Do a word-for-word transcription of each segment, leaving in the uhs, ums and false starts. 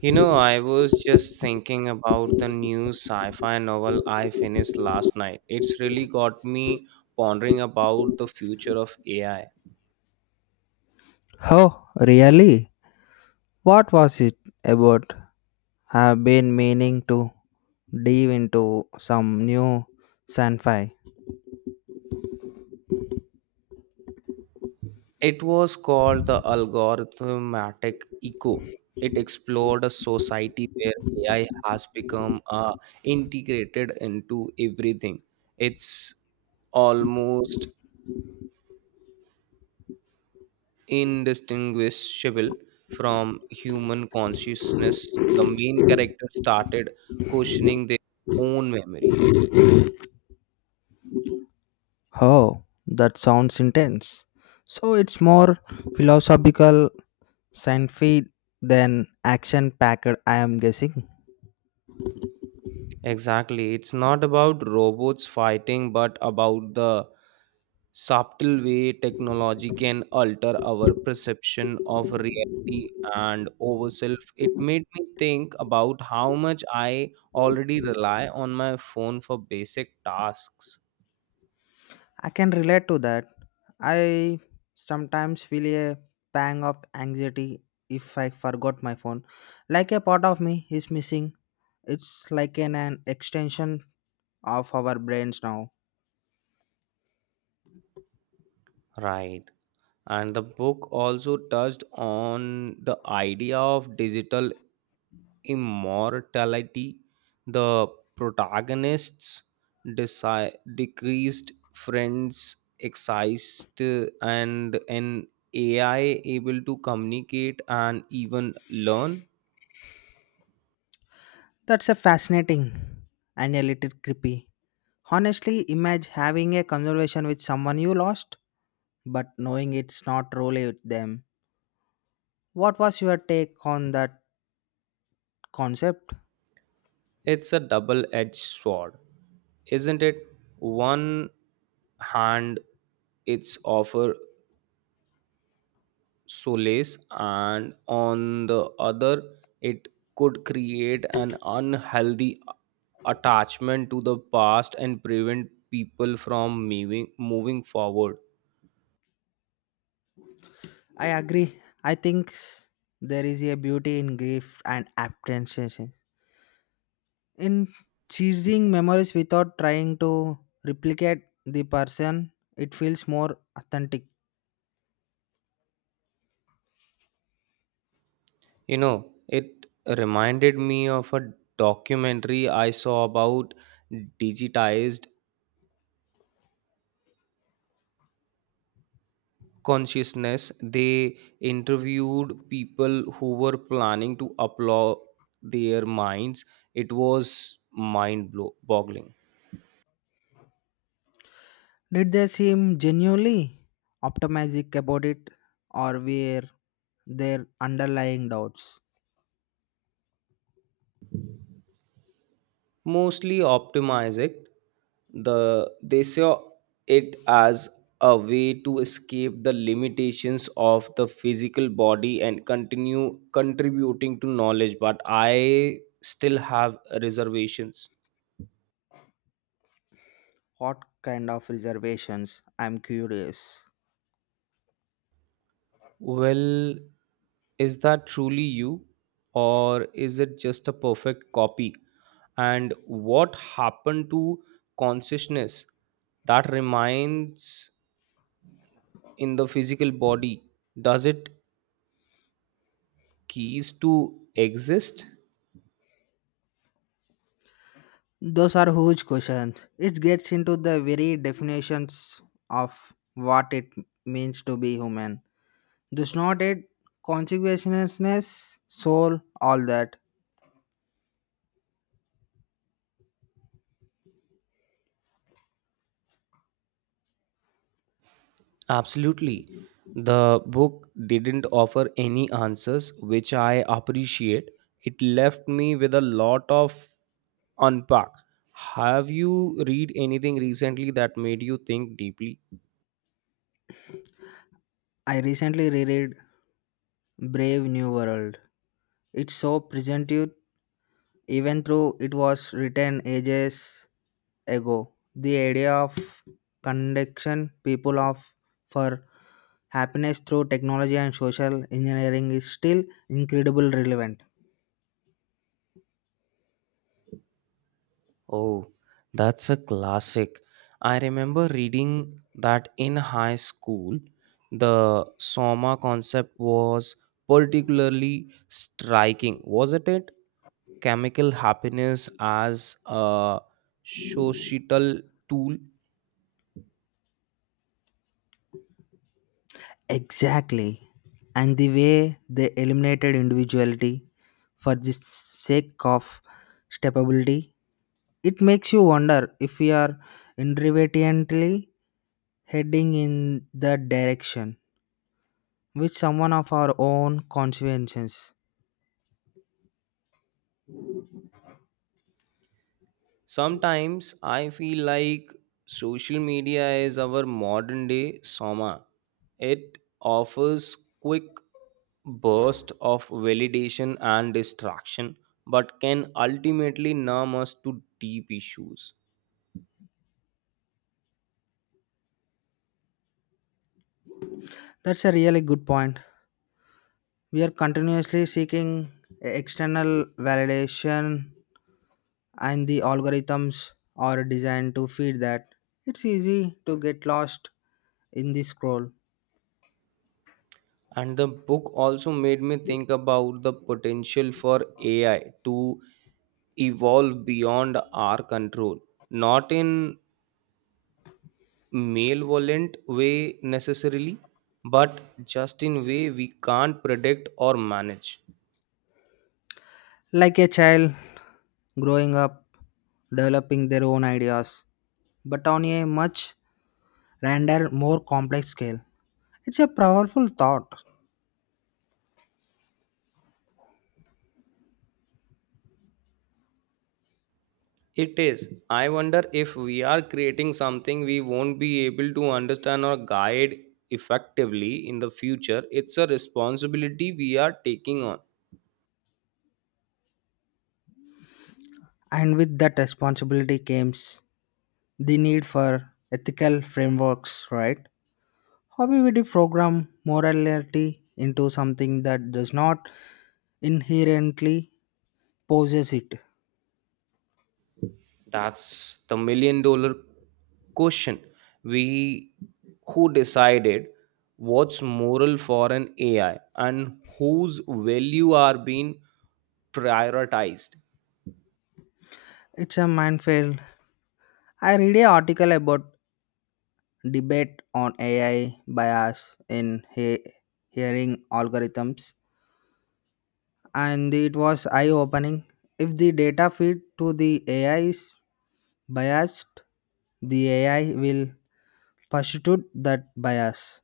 You know, I was just thinking about the new sci fi novel I finished last night. It's really got me pondering about the future of A I. Oh, really? What was it about? I've been meaning to dive into some new sci-fi. It was called The Algorithmic Echo. It explored a society where A I has become uh, integrated into everything. It's almost indistinguishable from human consciousness, the main character started questioning their own memories. Oh, that sounds intense. So it's more philosophical sci-fi than action-packed, I am guessing. Exactly. It's not about robots fighting, but about the subtle way technology can alter our perception of reality and over self. It made me think about how much I already rely on my phone for basic tasks. I can relate to that. I sometimes feel a pang of anxiety if I forgot my phone. Like a part of me is missing. It's like an, an extension of our brains now. Right. And the book also touched on the idea of digital immortality. The protagonists' desi- decreased friends excised and an A I able to communicate and even learn. That's a fascinating and a little creepy. Honestly, imagine having a conversation with someone you lost, but knowing it's not really with them. What was your take on that concept? It's a double edged sword, isn't it? One hand, it's offer solace and on the other it could create an unhealthy attachment to the past and prevent people from moving moving forward. I agree. I think s- there is a beauty in grief and apprehension, in chasing memories without trying to replicate the person. It feels more authentic. You know, it reminded me of a documentary I saw about digitized consciousness. They interviewed people who were planning to upload their minds. It was mind blow- boggling. Did they seem genuinely optimistic about it, or were there underlying doubts? Mostly optimize it. The they saw it as a way to escape the limitations of the physical body and continue contributing to knowledge, but I still have reservations. What kind of reservations? I'm curious. Well, is that truly you, or is it just a perfect copy? And what happened to consciousness that remains in the physical body? Does it keys to exist? Those are huge questions. It gets into the very definitions of what it means to be human. Does not it consciousness, soul, all that? Absolutely. The book didn't offer any answers, which I appreciate. It left me with a lot of unpack. Have you read anything recently that made you think deeply? I recently reread Brave New World. It's so present even though it was written ages ago. The idea of connection people of for happiness through technology and social engineering is still incredibly relevant. Oh, that's a classic. I remember reading that in high school, the Soma concept was particularly striking, wasn't it? Chemical happiness as a societal tool. Exactly. And the way they eliminated individuality for the sake of stability, it makes you wonder if we are irrevocably heading in the direction with someone of our own consequences. Sometimes I feel like social media is our modern day soma. It offers quick burst of validation and distraction but can ultimately numb us to deep issues. That's a really good point. We are continuously seeking external validation, and the algorithms are designed to feed that. It's easy to get lost in the scroll. And the book also made me think about the potential for A I to evolve beyond our control, not in Malevolent way necessarily, but just in way we can't predict or manage. Like a child growing up, developing their own ideas, but on a much grander, more complex scale. It's a powerful thought, It is. I wonder if we are creating something we won't be able to understand or guide effectively in the future. It's a responsibility we are taking on. and with that responsibility comes the need for ethical frameworks, right? How we program morality into something that does not inherently possess it? That's the million-dollar question. We who decided what's moral for an A I and whose value are being prioritized. It's a minefield. I read an article about debate on A I bias in he- hearing algorithms, and it was eye opening. If the data feed to the A I is biased, the A I will pursue that bias.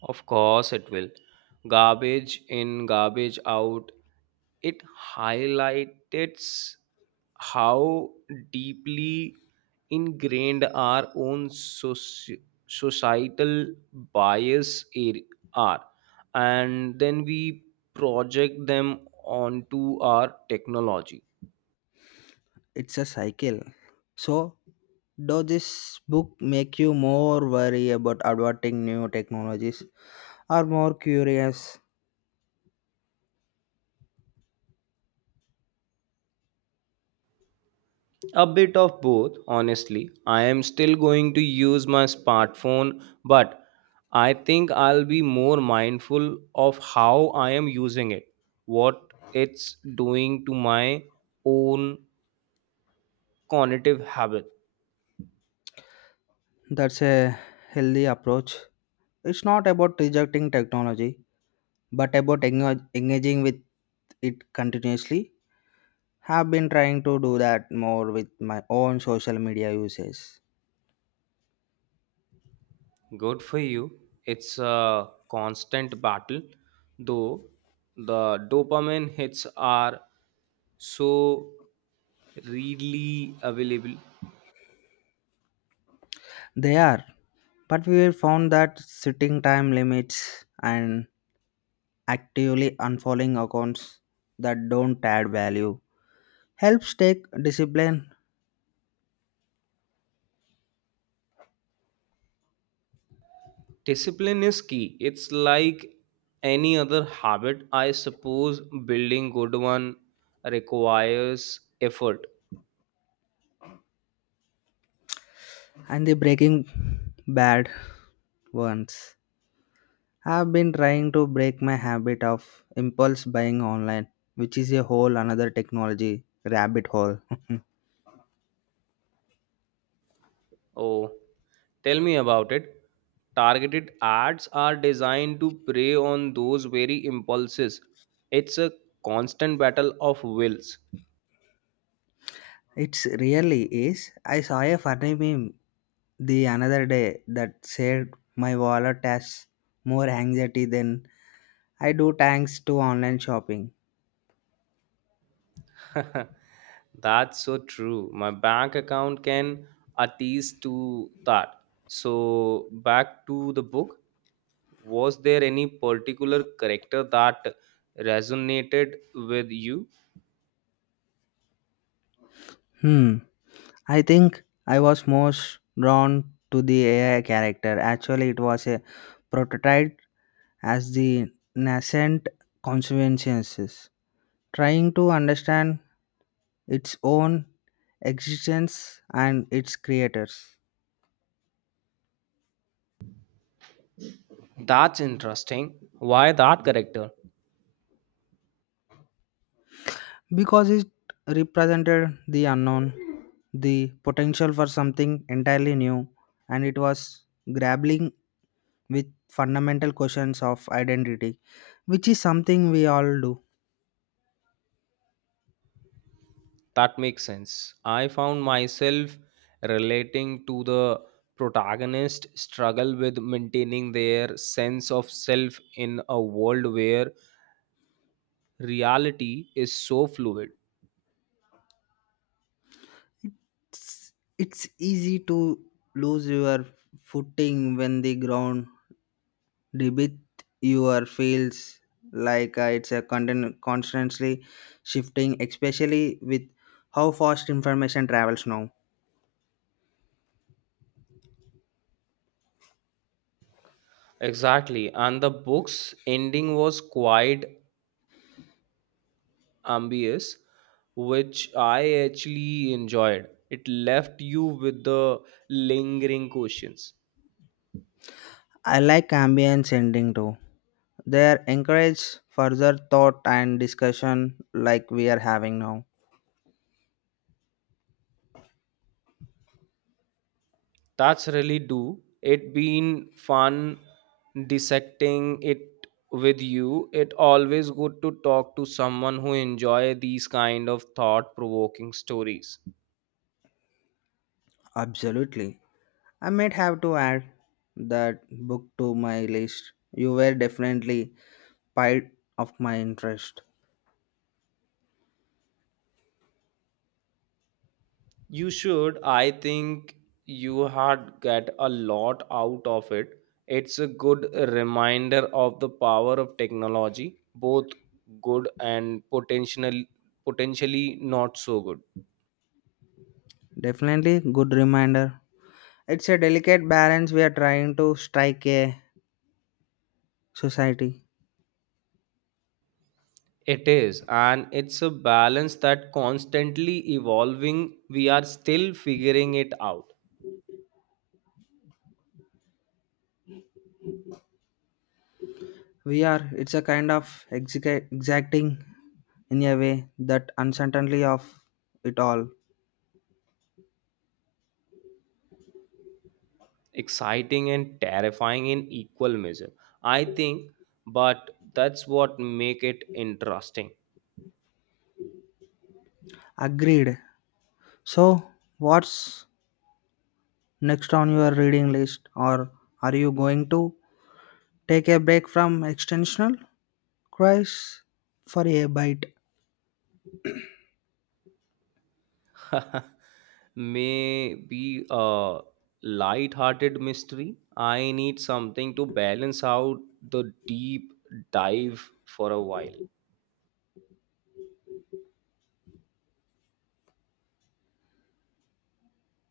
Of course, it will. Garbage in, garbage out. It highlights how deeply ingrained our own soci- societal bias ar- are. And then we project them onto our technology. It's a cycle. So, does this book make you more worried about adopting new technologies or more curious? A bit of both, honestly. I am still going to use my smartphone, but I think I'll be more mindful of how I am using it, what it's doing to my own cognitive habit. That's a healthy approach. It's not about rejecting technology, but about engage- engaging with it continuously. Have been trying to do that more with my own social media uses. Good for you. It's a constant battle, though the dopamine hits are so readily available. They are, but we have found that setting time limits and actively unfollowing accounts that don't add value helps take discipline Discipline is key. It's like any other habit, I suppose. Building good one requires effort. and the breaking bad ones. I've been trying to break my habit of impulse buying online, which is a whole another technology rabbit hole. Oh, tell me about it. Targeted ads are designed to prey on those very impulses. It's a constant battle of wills. It's really is. I saw a funny meme the another day that said my wallet has more anxiety than I do thanks to online shopping. That's so true. My bank account can attest to that. So, back to the book. Was there any particular character that resonated with you? Hmm. I think I was most drawn to the A I character. Actually, it was a prototype as the nascent conscientiousness, trying to understand its own existence and its creators. That's interesting. Why that character? Because it represented the unknown, the potential for something entirely new, and it was grappling with fundamental questions of identity, which is something we all do. That makes sense. I found myself relating to the protagonist struggle with maintaining their sense of self in a world where reality is so fluid. It's, it's easy to lose your footing when the ground debit your fields like uh, it's a contin- constantly shifting, especially with how fast information travels now. Exactly. And the book's ending was quite ambiguous, which I actually enjoyed. It left you with the lingering questions. I like ambient sending too. They are encourage further thought and discussion like we are having now. That's really do. It been fun dissecting it with you. It always good to talk to someone who enjoy these kind of thought provoking stories. Absolutely, I might have to add that book to my list. You were definitely part of my interest. You should. I think you had get a lot out of it. It's a good reminder of the power of technology, both good and potential potentially not so good. Definitely good reminder. It's a delicate balance we are trying to strike a society. It is, and it's a balance that constantly evolving. We are still figuring it out. We are, it's a kind of exica- exacting in a way that uncertainty of it all. Exciting and terrifying in equal measure. I think, but that's what make it interesting. Agreed. So, what's next on your reading list, or are you going to take a break from extensional cries for a bite? Maybe a light-hearted mystery. I need something to balance out the deep dive for a while.